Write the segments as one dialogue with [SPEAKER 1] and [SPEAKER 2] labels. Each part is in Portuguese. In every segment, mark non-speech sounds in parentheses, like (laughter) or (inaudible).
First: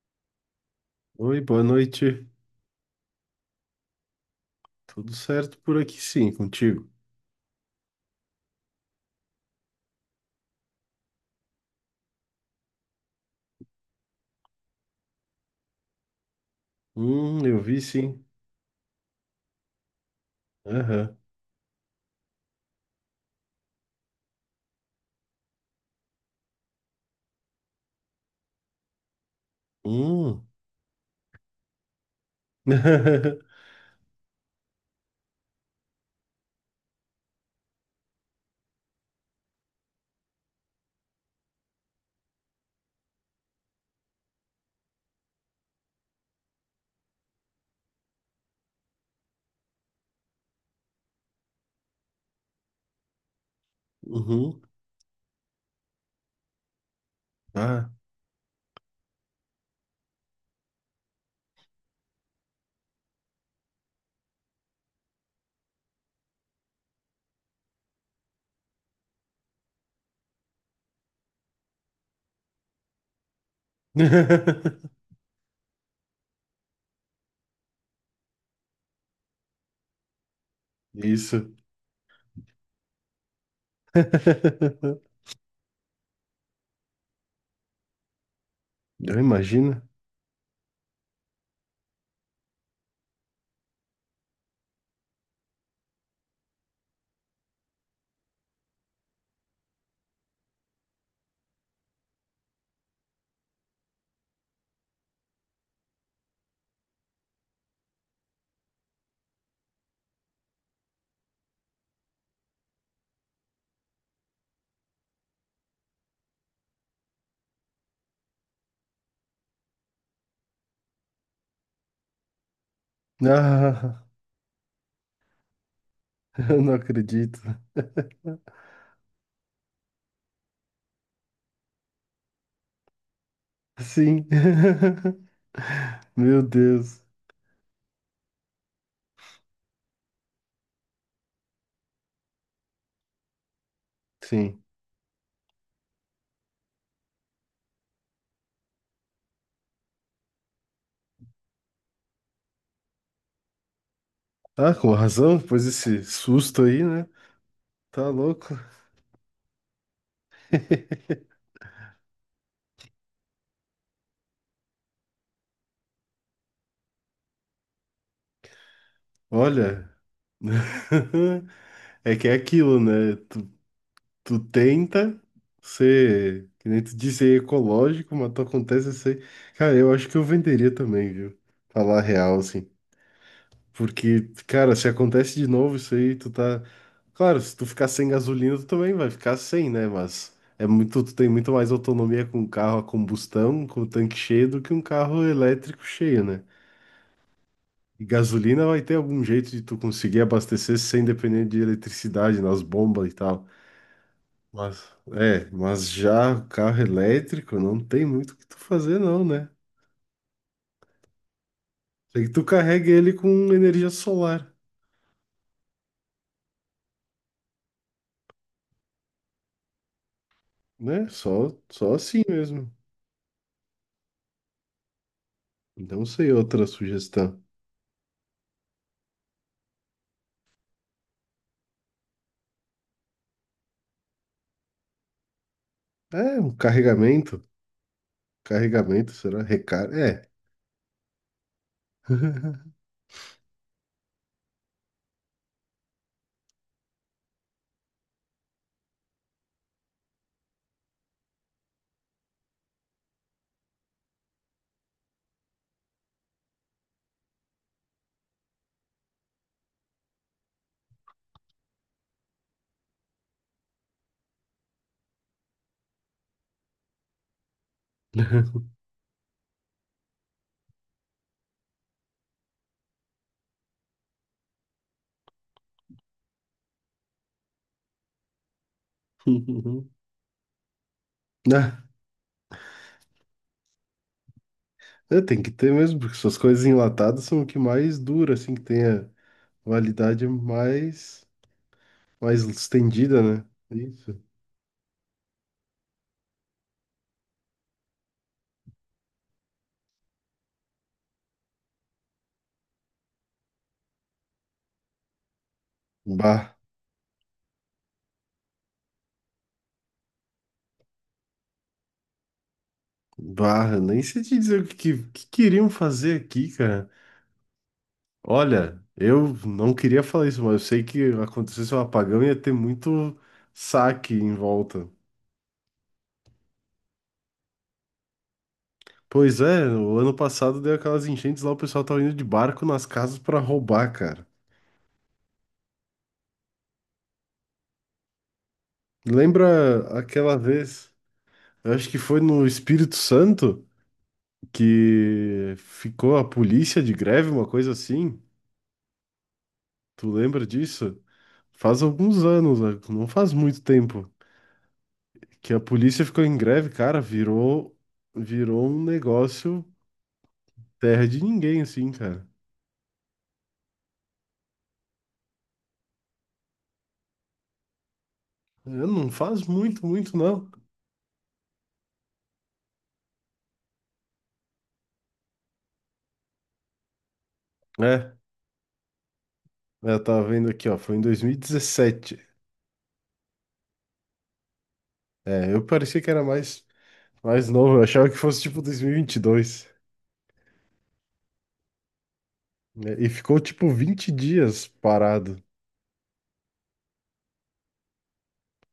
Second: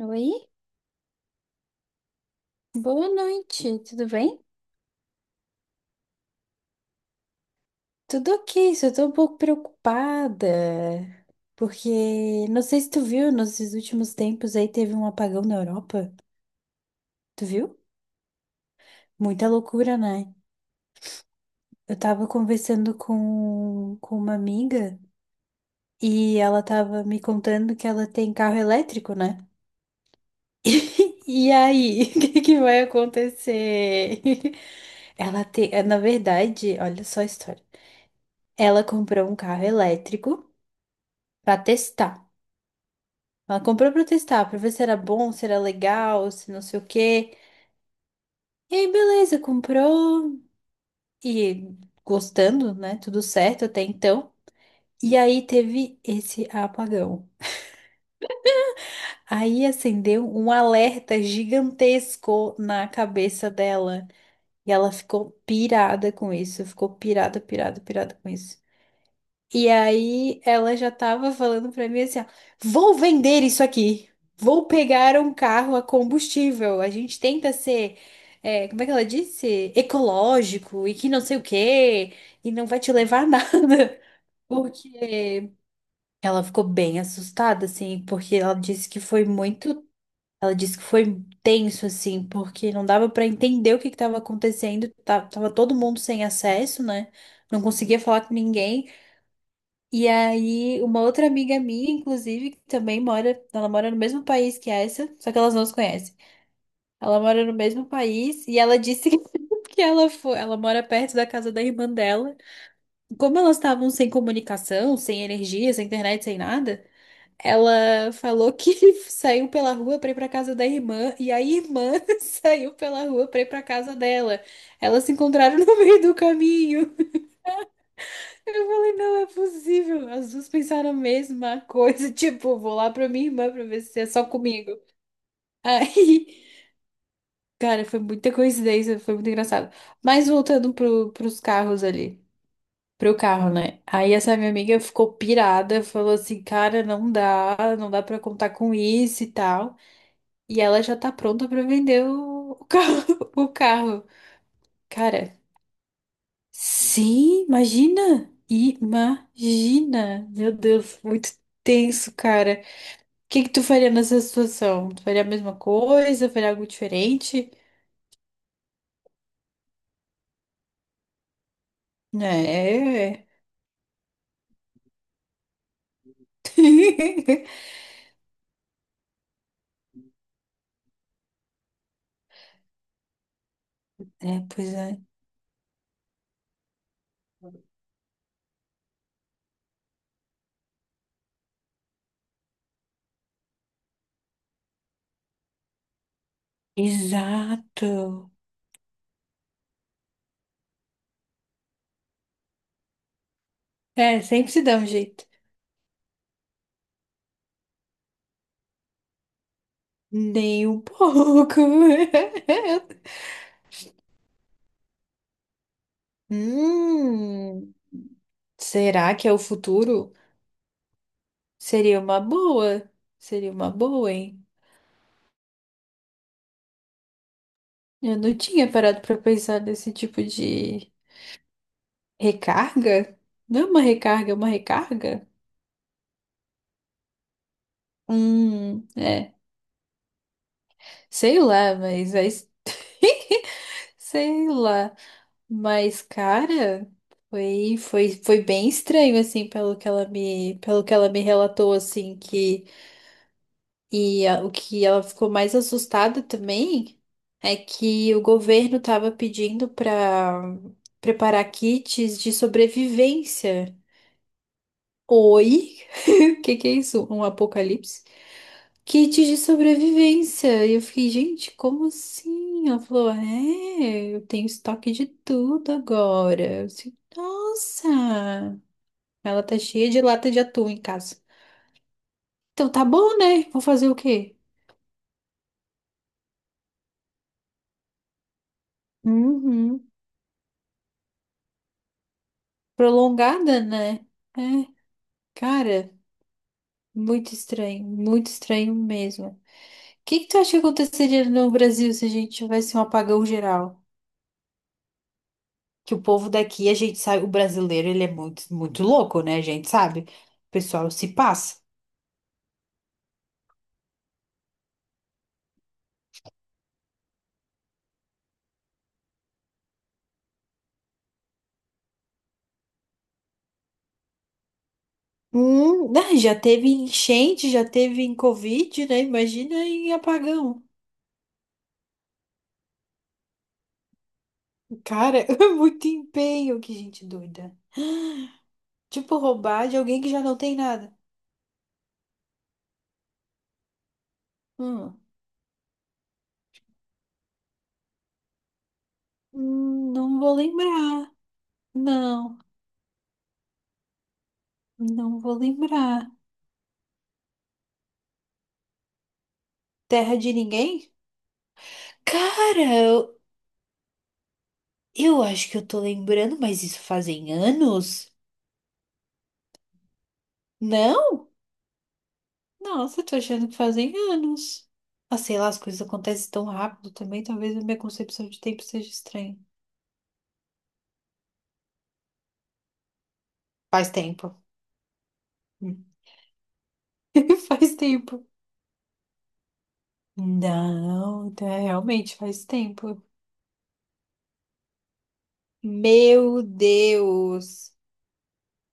[SPEAKER 1] Oi,
[SPEAKER 2] Oi, boa noite.
[SPEAKER 1] boa noite, tudo bem?
[SPEAKER 2] Tudo certo por aqui, sim, contigo?
[SPEAKER 1] Tudo ok, só tô um pouco preocupada, porque não sei se tu viu, nesses últimos tempos aí teve um apagão na Europa, tu
[SPEAKER 2] Eu
[SPEAKER 1] viu?
[SPEAKER 2] vi, sim.
[SPEAKER 1] Muita loucura, né?
[SPEAKER 2] Aham.
[SPEAKER 1] Eu tava conversando com uma amiga e ela tava me contando que ela tem carro elétrico, né?
[SPEAKER 2] Hum.
[SPEAKER 1] (laughs) E aí, (laughs) o que que vai
[SPEAKER 2] (laughs)
[SPEAKER 1] acontecer? (laughs) Ela tem, na verdade, olha só a história. Ela comprou um carro elétrico pra testar. Ela comprou pra testar, pra ver se era bom, se era legal, se não sei o quê. E aí, beleza, comprou e gostando, né? Tudo certo até então.
[SPEAKER 2] Uhum.
[SPEAKER 1] E aí teve esse apagão.
[SPEAKER 2] Ah.
[SPEAKER 1] Aí acendeu um alerta gigantesco na cabeça dela. E ela ficou pirada com isso. Ficou pirada, pirada, pirada com isso. E aí ela já tava falando pra mim assim, ó, vou vender isso aqui. Vou
[SPEAKER 2] (laughs)
[SPEAKER 1] pegar um carro a combustível. A gente tenta ser, como é que ela disse? Ecológico e que não sei o
[SPEAKER 2] Isso.
[SPEAKER 1] quê. E não vai te levar a nada. (laughs)
[SPEAKER 2] (laughs)
[SPEAKER 1] Porque ela ficou bem assustada, assim, porque ela disse que
[SPEAKER 2] Eu
[SPEAKER 1] foi
[SPEAKER 2] imagino.
[SPEAKER 1] muito. Ela disse que foi tenso, assim, porque não dava pra entender o que que tava acontecendo. Tava todo mundo sem acesso, né? Não conseguia falar com ninguém. E aí, uma outra amiga minha, inclusive, que também mora, ela mora no mesmo país que essa, só que elas não se conhecem. Ela mora no mesmo país e ela disse que, (laughs) que ela foi, ela mora perto da casa da irmã dela. Como elas estavam sem comunicação, sem energia, sem internet, sem nada, ela falou que (laughs) saiu pela rua pra ir pra casa da irmã e a irmã (laughs) saiu pela rua pra ir pra casa
[SPEAKER 2] Ah,
[SPEAKER 1] dela. Elas se encontraram no meio do
[SPEAKER 2] (laughs) eu não
[SPEAKER 1] caminho.
[SPEAKER 2] acredito.
[SPEAKER 1] Eu falei, não é possível. As duas pensaram a mesma coisa. (laughs) Tipo, vou lá pra minha irmã pra ver se é só
[SPEAKER 2] Sim.
[SPEAKER 1] comigo.
[SPEAKER 2] (laughs)
[SPEAKER 1] Aí,
[SPEAKER 2] Meu Deus.
[SPEAKER 1] cara, foi muita coincidência, foi muito engraçado. Mas voltando pros carros ali. Pro carro, né? Aí essa minha
[SPEAKER 2] Sim.
[SPEAKER 1] amiga ficou pirada, falou assim, cara, não dá pra contar com isso e tal. E ela já tá pronta pra vender o carro, (laughs) o carro.
[SPEAKER 2] Ah, com
[SPEAKER 1] Cara,
[SPEAKER 2] razão, depois desse susto aí, né?
[SPEAKER 1] sim,
[SPEAKER 2] Tá
[SPEAKER 1] imagina!
[SPEAKER 2] louco.
[SPEAKER 1] Imagina! Meu Deus, muito tenso, cara. O que que tu faria nessa situação? Tu faria a mesma coisa? Faria algo diferente?
[SPEAKER 2] Olha, (laughs) é que é aquilo,
[SPEAKER 1] Né?
[SPEAKER 2] né?
[SPEAKER 1] É,
[SPEAKER 2] Tu tenta ser, que nem tu disse, aí, ecológico, mas tu acontece assim. Cara, eu acho que eu venderia também, viu? Falar a real, assim.
[SPEAKER 1] (laughs)
[SPEAKER 2] Porque,
[SPEAKER 1] é, pois
[SPEAKER 2] cara, se
[SPEAKER 1] é.
[SPEAKER 2] acontece de novo isso aí, tu tá. Claro, se tu ficar sem gasolina, tu também vai ficar sem, né? Mas é muito, tu tem muito mais autonomia com um carro a combustão, com o tanque cheio, do que um carro elétrico cheio, né? E
[SPEAKER 1] Exato.
[SPEAKER 2] gasolina vai ter algum jeito de tu conseguir abastecer sem depender de eletricidade nas bombas e tal.
[SPEAKER 1] É, sempre se dá um
[SPEAKER 2] Mas,
[SPEAKER 1] jeito.
[SPEAKER 2] é, mas já carro elétrico não tem muito o que tu fazer, não, né?
[SPEAKER 1] Nem um pouco.
[SPEAKER 2] Tem que tu carregue ele
[SPEAKER 1] (laughs)
[SPEAKER 2] com energia solar,
[SPEAKER 1] Hum, será que é o futuro?
[SPEAKER 2] né? Só, só
[SPEAKER 1] Seria uma
[SPEAKER 2] assim mesmo.
[SPEAKER 1] boa. Seria uma boa, hein?
[SPEAKER 2] Não sei outra sugestão.
[SPEAKER 1] Eu não tinha parado pra pensar nesse tipo de recarga. Não é uma recarga, é uma recarga?
[SPEAKER 2] É, um carregamento. Carregamento,
[SPEAKER 1] É.
[SPEAKER 2] será? Recarga? É.
[SPEAKER 1] Sei lá, mas aí.
[SPEAKER 2] (laughs)
[SPEAKER 1] (laughs) Sei lá. Mas, cara, foi bem estranho, assim, pelo que ela me relatou, assim, que. O que ela ficou mais assustada também é que o governo estava pedindo para preparar kits de sobrevivência. Oi? (laughs) O que que é isso? Um apocalipse? Kit de sobrevivência. E eu fiquei, gente, como assim? Ela falou, é, eu tenho estoque de tudo agora. Eu disse, nossa! Ela tá cheia de lata de atum em casa.
[SPEAKER 2] Ah,
[SPEAKER 1] Então tá bom, né? Vou fazer o quê?
[SPEAKER 2] é, tem que ter mesmo, porque essas coisas enlatadas são o que mais dura, assim, que tem a
[SPEAKER 1] Uhum.
[SPEAKER 2] validade mais, mais estendida, né?
[SPEAKER 1] Prolongada, né?
[SPEAKER 2] Isso.
[SPEAKER 1] É, cara, muito estranho mesmo. O que que tu acha que aconteceria no Brasil se a gente tivesse um apagão geral? Que o povo
[SPEAKER 2] Bah.
[SPEAKER 1] daqui, a gente sabe, o brasileiro, ele é muito, muito louco, né? A gente sabe. O pessoal se passa.
[SPEAKER 2] Barra, nem sei te dizer o que queriam fazer aqui, cara. Olha, eu não queria falar isso, mas eu sei que acontecesse um apagão e ia ter muito saque em volta.
[SPEAKER 1] Né, já teve enchente, já teve em Covid, né?
[SPEAKER 2] Pois
[SPEAKER 1] Imagina
[SPEAKER 2] é,
[SPEAKER 1] em
[SPEAKER 2] o ano passado
[SPEAKER 1] apagão.
[SPEAKER 2] deu aquelas enchentes lá, o pessoal tava indo de barco nas casas pra roubar, cara.
[SPEAKER 1] Cara, (laughs) é muito empenho, que gente doida. Tipo, roubar de
[SPEAKER 2] Lembra
[SPEAKER 1] alguém que já
[SPEAKER 2] aquela
[SPEAKER 1] não tem
[SPEAKER 2] vez,
[SPEAKER 1] nada.
[SPEAKER 2] eu acho que foi no Espírito Santo,
[SPEAKER 1] Hum,
[SPEAKER 2] que ficou a polícia de greve, uma coisa assim? Tu
[SPEAKER 1] não vou
[SPEAKER 2] lembra disso?
[SPEAKER 1] lembrar.
[SPEAKER 2] Faz alguns
[SPEAKER 1] Não,
[SPEAKER 2] anos, né? Não faz muito tempo.
[SPEAKER 1] não vou
[SPEAKER 2] Que a polícia
[SPEAKER 1] lembrar.
[SPEAKER 2] ficou em greve, cara, virou um negócio
[SPEAKER 1] Terra de ninguém?
[SPEAKER 2] terra de ninguém, assim, cara.
[SPEAKER 1] Cara, eu, eu acho que eu tô lembrando, mas isso fazem anos?
[SPEAKER 2] É, não faz muito, muito, não.
[SPEAKER 1] Não? Nossa, tô achando que fazem anos. Ah, sei lá, as coisas acontecem tão rápido também. Talvez a minha
[SPEAKER 2] É,
[SPEAKER 1] concepção de tempo seja estranha.
[SPEAKER 2] é, eu tava vendo aqui, ó, foi em 2017.
[SPEAKER 1] Faz tempo.
[SPEAKER 2] É, eu
[SPEAKER 1] Hum.
[SPEAKER 2] parecia que era mais,
[SPEAKER 1] (laughs)
[SPEAKER 2] mais
[SPEAKER 1] Faz
[SPEAKER 2] novo, eu achava que
[SPEAKER 1] tempo.
[SPEAKER 2] fosse tipo 2022.
[SPEAKER 1] Não, tá, realmente faz
[SPEAKER 2] Né?
[SPEAKER 1] tempo.
[SPEAKER 2] E ficou tipo 20 dias parado.
[SPEAKER 1] Meu Deus!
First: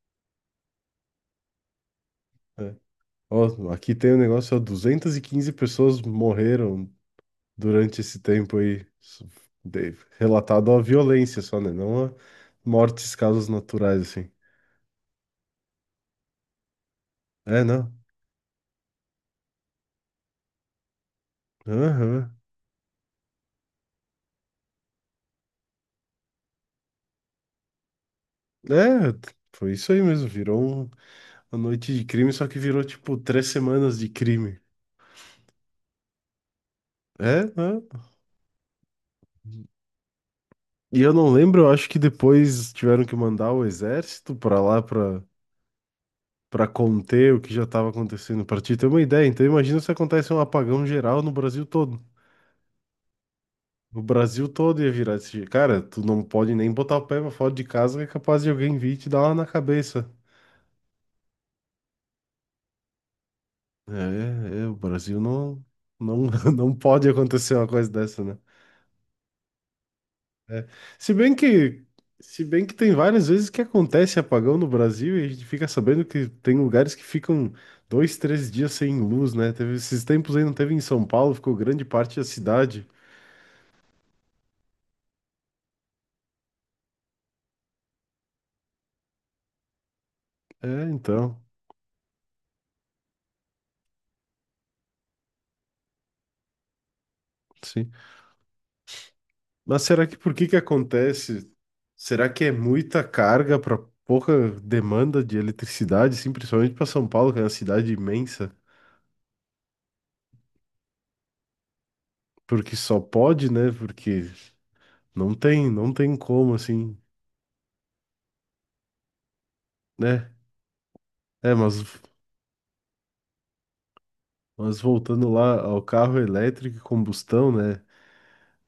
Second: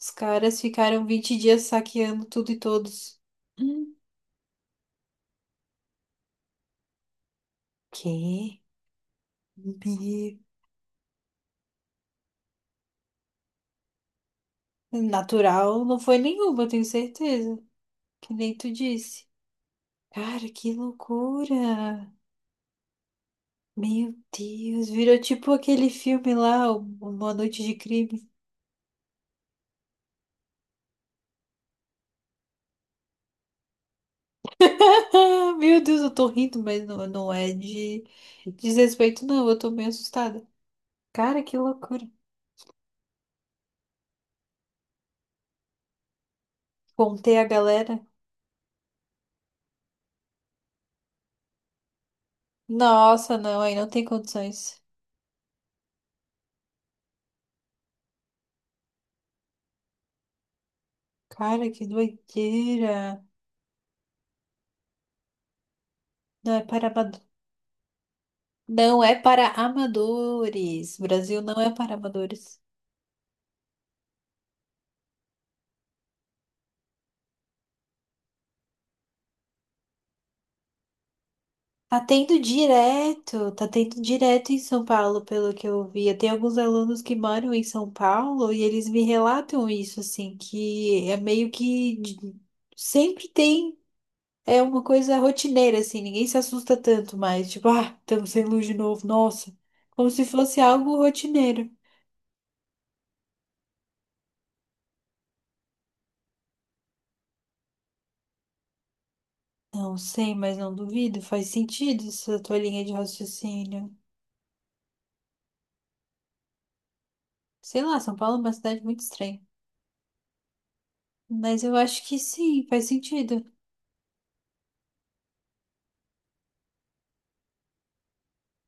[SPEAKER 1] Os caras ficaram 20 dias saqueando tudo e
[SPEAKER 2] Né?
[SPEAKER 1] todos.
[SPEAKER 2] Ó, aqui
[SPEAKER 1] Hum,
[SPEAKER 2] tem um negócio, ó, 215 pessoas morreram durante esse tempo
[SPEAKER 1] Que?
[SPEAKER 2] aí. Isso,
[SPEAKER 1] Bi-
[SPEAKER 2] relatado a violência só, né? Não a mortes, causas naturais, assim.
[SPEAKER 1] Natural não foi nenhuma, eu tenho certeza.
[SPEAKER 2] É, não.
[SPEAKER 1] Que nem tu disse. Cara, que loucura!
[SPEAKER 2] Aham.
[SPEAKER 1] Meu Deus, virou tipo aquele filme lá, o- Uma Noite de Crime.
[SPEAKER 2] Foi isso aí mesmo. Uma noite de crime, só que virou tipo três semanas de crime.
[SPEAKER 1] (laughs) Meu Deus, eu tô rindo, mas não
[SPEAKER 2] É,
[SPEAKER 1] é
[SPEAKER 2] né?
[SPEAKER 1] de desrespeito, não. Eu tô meio assustada.
[SPEAKER 2] E eu não
[SPEAKER 1] Cara, que
[SPEAKER 2] lembro, eu acho que
[SPEAKER 1] loucura.
[SPEAKER 2] depois tiveram que mandar o exército pra lá pra, pra conter
[SPEAKER 1] Contei
[SPEAKER 2] o
[SPEAKER 1] a
[SPEAKER 2] que já tava
[SPEAKER 1] galera.
[SPEAKER 2] acontecendo. Pra te ter uma ideia, então imagina se acontece um apagão geral no Brasil todo.
[SPEAKER 1] Nossa, não, aí não
[SPEAKER 2] O
[SPEAKER 1] tem
[SPEAKER 2] Brasil todo
[SPEAKER 1] condições.
[SPEAKER 2] ia virar esse. Jeito. Cara, tu não pode nem botar o pé pra fora de casa que é capaz de alguém vir e te dar uma na cabeça.
[SPEAKER 1] Cara, que doideira.
[SPEAKER 2] É, é, o Brasil não, não,
[SPEAKER 1] Não
[SPEAKER 2] (laughs)
[SPEAKER 1] é
[SPEAKER 2] não
[SPEAKER 1] para
[SPEAKER 2] pode
[SPEAKER 1] amado-
[SPEAKER 2] acontecer uma coisa dessa, né?
[SPEAKER 1] Não é para
[SPEAKER 2] É.
[SPEAKER 1] amadores.
[SPEAKER 2] Se bem
[SPEAKER 1] Brasil não é
[SPEAKER 2] que,
[SPEAKER 1] para
[SPEAKER 2] se
[SPEAKER 1] amadores.
[SPEAKER 2] bem que tem várias vezes que acontece apagão no Brasil e a gente fica sabendo que tem lugares que ficam dois, três dias sem luz, né? Teve esses tempos aí, não teve em São Paulo, ficou grande parte da cidade.
[SPEAKER 1] Tá tendo direto em São Paulo, pelo que eu vi. Eu tenho alguns alunos que moram em São Paulo e eles me relatam isso, assim,
[SPEAKER 2] É,
[SPEAKER 1] que é
[SPEAKER 2] então,
[SPEAKER 1] meio que de- sempre tem, é uma coisa rotineira, assim, ninguém se assusta tanto mais, tipo,
[SPEAKER 2] sim.
[SPEAKER 1] ah, estamos sem luz de novo, nossa,
[SPEAKER 2] Mas será
[SPEAKER 1] como
[SPEAKER 2] que
[SPEAKER 1] se
[SPEAKER 2] por que que
[SPEAKER 1] fosse algo
[SPEAKER 2] acontece?
[SPEAKER 1] rotineiro.
[SPEAKER 2] Será que é muita carga para pouca demanda de eletricidade, assim, principalmente para São Paulo, que é uma cidade imensa?
[SPEAKER 1] Não sei, mas não duvido, faz sentido essa tua
[SPEAKER 2] Porque
[SPEAKER 1] linha de
[SPEAKER 2] só pode, né?
[SPEAKER 1] raciocínio.
[SPEAKER 2] Porque não tem como, assim,
[SPEAKER 1] Sei lá, São Paulo é uma cidade muito estranha,
[SPEAKER 2] né? É,
[SPEAKER 1] mas
[SPEAKER 2] mas
[SPEAKER 1] eu acho que sim, faz sentido.
[SPEAKER 2] Mas voltando lá ao carro elétrico e combustão, né?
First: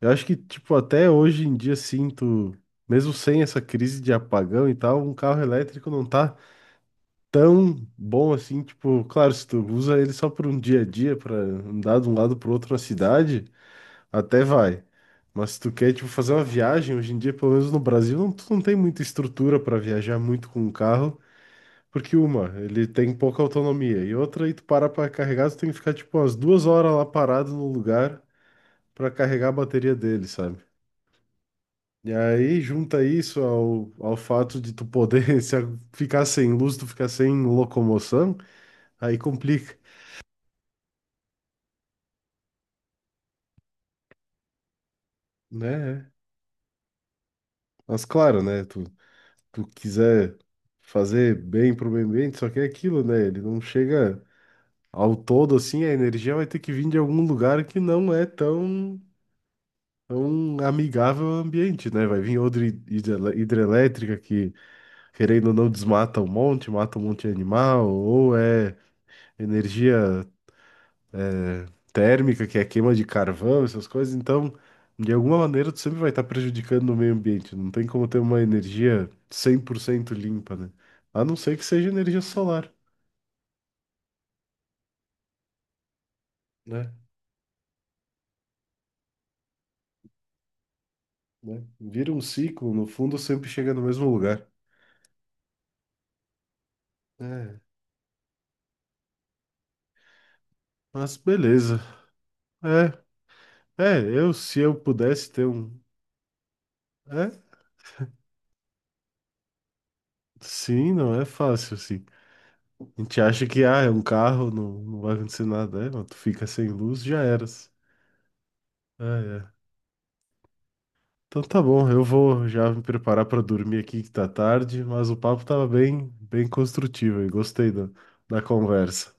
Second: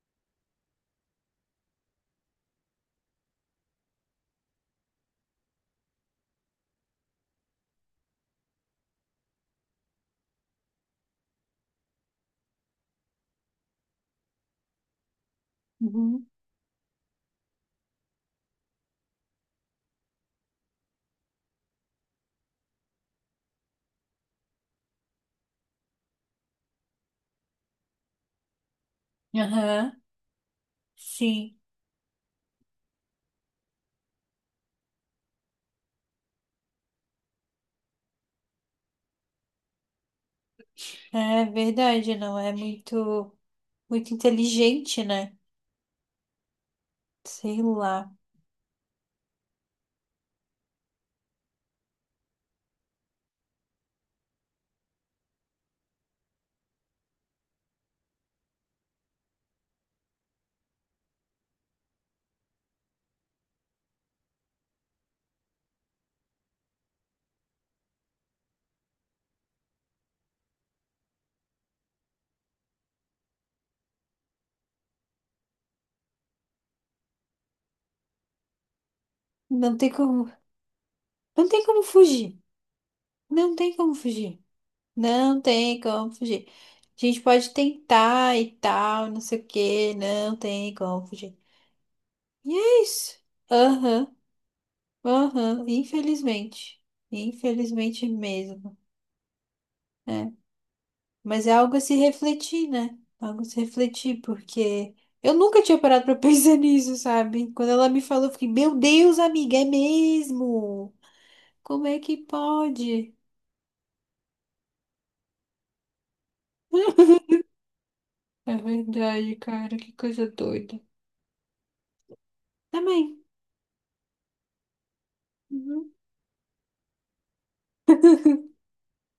[SPEAKER 2] Eu acho que, tipo, até hoje em dia sinto, mesmo sem essa crise de apagão e tal, um carro elétrico não tá tão bom assim. Tipo, claro, se tu usa ele só por um dia a dia, pra andar de um lado pro outro na cidade, até vai. Mas se tu quer, tipo,
[SPEAKER 1] Uhum.
[SPEAKER 2] fazer uma viagem, hoje em dia, pelo menos no Brasil, não, tu não tem muita estrutura pra viajar muito com o carro. Porque uma, ele tem pouca autonomia, e outra, aí tu para pra carregar, tu tem que ficar tipo umas 2 horas lá parado no lugar pra carregar a bateria
[SPEAKER 1] Aham.
[SPEAKER 2] dele, sabe?
[SPEAKER 1] Sim,
[SPEAKER 2] E aí junta isso ao fato de tu poder (laughs) se a- ficar sem luz, tu ficar sem locomoção, aí complica,
[SPEAKER 1] é verdade, não é muito inteligente, né?
[SPEAKER 2] né?
[SPEAKER 1] Sei
[SPEAKER 2] Mas
[SPEAKER 1] lá.
[SPEAKER 2] claro, né? Tu, tu quiser fazer bem pro meio ambiente, só que é aquilo, né? Ele não chega ao todo assim, a energia vai ter que vir de algum lugar que não é tão é um amigável ao ambiente, né? Vai vir outra hidrelétrica que, querendo ou não, desmata um monte, mata um monte de animal, ou é energia é, térmica, que é queima de carvão, essas coisas. Então, de alguma maneira, tu sempre vai estar prejudicando o meio ambiente. Não tem como ter uma energia cem
[SPEAKER 1] Não
[SPEAKER 2] por
[SPEAKER 1] tem
[SPEAKER 2] cento
[SPEAKER 1] como,
[SPEAKER 2] limpa, né? A não
[SPEAKER 1] não
[SPEAKER 2] ser que
[SPEAKER 1] tem como
[SPEAKER 2] seja energia
[SPEAKER 1] fugir.
[SPEAKER 2] solar,
[SPEAKER 1] Não tem como fugir. Não tem como fugir.
[SPEAKER 2] né?
[SPEAKER 1] A gente pode tentar e tal, não sei o quê, não tem como fugir.
[SPEAKER 2] Né? Vira um
[SPEAKER 1] E
[SPEAKER 2] ciclo,
[SPEAKER 1] é
[SPEAKER 2] no fundo
[SPEAKER 1] isso.
[SPEAKER 2] sempre chega no mesmo
[SPEAKER 1] Aham,
[SPEAKER 2] lugar.
[SPEAKER 1] aham, infelizmente.
[SPEAKER 2] É.
[SPEAKER 1] Infelizmente mesmo. Né?
[SPEAKER 2] Mas
[SPEAKER 1] Mas é algo
[SPEAKER 2] beleza.
[SPEAKER 1] a se refletir, né?
[SPEAKER 2] É,
[SPEAKER 1] Algo a se
[SPEAKER 2] é,
[SPEAKER 1] refletir,
[SPEAKER 2] eu se eu
[SPEAKER 1] porque
[SPEAKER 2] pudesse
[SPEAKER 1] eu
[SPEAKER 2] ter
[SPEAKER 1] nunca
[SPEAKER 2] um.
[SPEAKER 1] tinha parado pra (laughs) pensar nisso,
[SPEAKER 2] É?
[SPEAKER 1] sabe? Quando ela me falou, eu fiquei, meu Deus, amiga, é
[SPEAKER 2] Sim,
[SPEAKER 1] mesmo?
[SPEAKER 2] não é fácil,
[SPEAKER 1] Como é
[SPEAKER 2] assim.
[SPEAKER 1] que
[SPEAKER 2] A
[SPEAKER 1] pode?
[SPEAKER 2] gente acha que, ah, é um carro, não, não vai acontecer nada. É, mas tu fica sem luz, já
[SPEAKER 1] (laughs)
[SPEAKER 2] eras.
[SPEAKER 1] É
[SPEAKER 2] Ah,
[SPEAKER 1] verdade,
[SPEAKER 2] é.
[SPEAKER 1] cara, que coisa doida.
[SPEAKER 2] Então tá bom, eu vou já me
[SPEAKER 1] Também.
[SPEAKER 2] preparar pra dormir aqui que tá tarde, mas o papo tava
[SPEAKER 1] Uhum.
[SPEAKER 2] bem, bem construtivo e gostei da, da conversa.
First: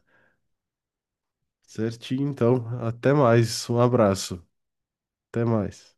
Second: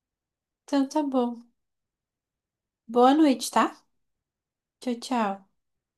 [SPEAKER 1] Então tá bom.
[SPEAKER 2] Certinho, então. Até
[SPEAKER 1] Boa noite,
[SPEAKER 2] mais.
[SPEAKER 1] tá?
[SPEAKER 2] Um abraço.
[SPEAKER 1] Tchau,
[SPEAKER 2] Até
[SPEAKER 1] tchau.
[SPEAKER 2] mais.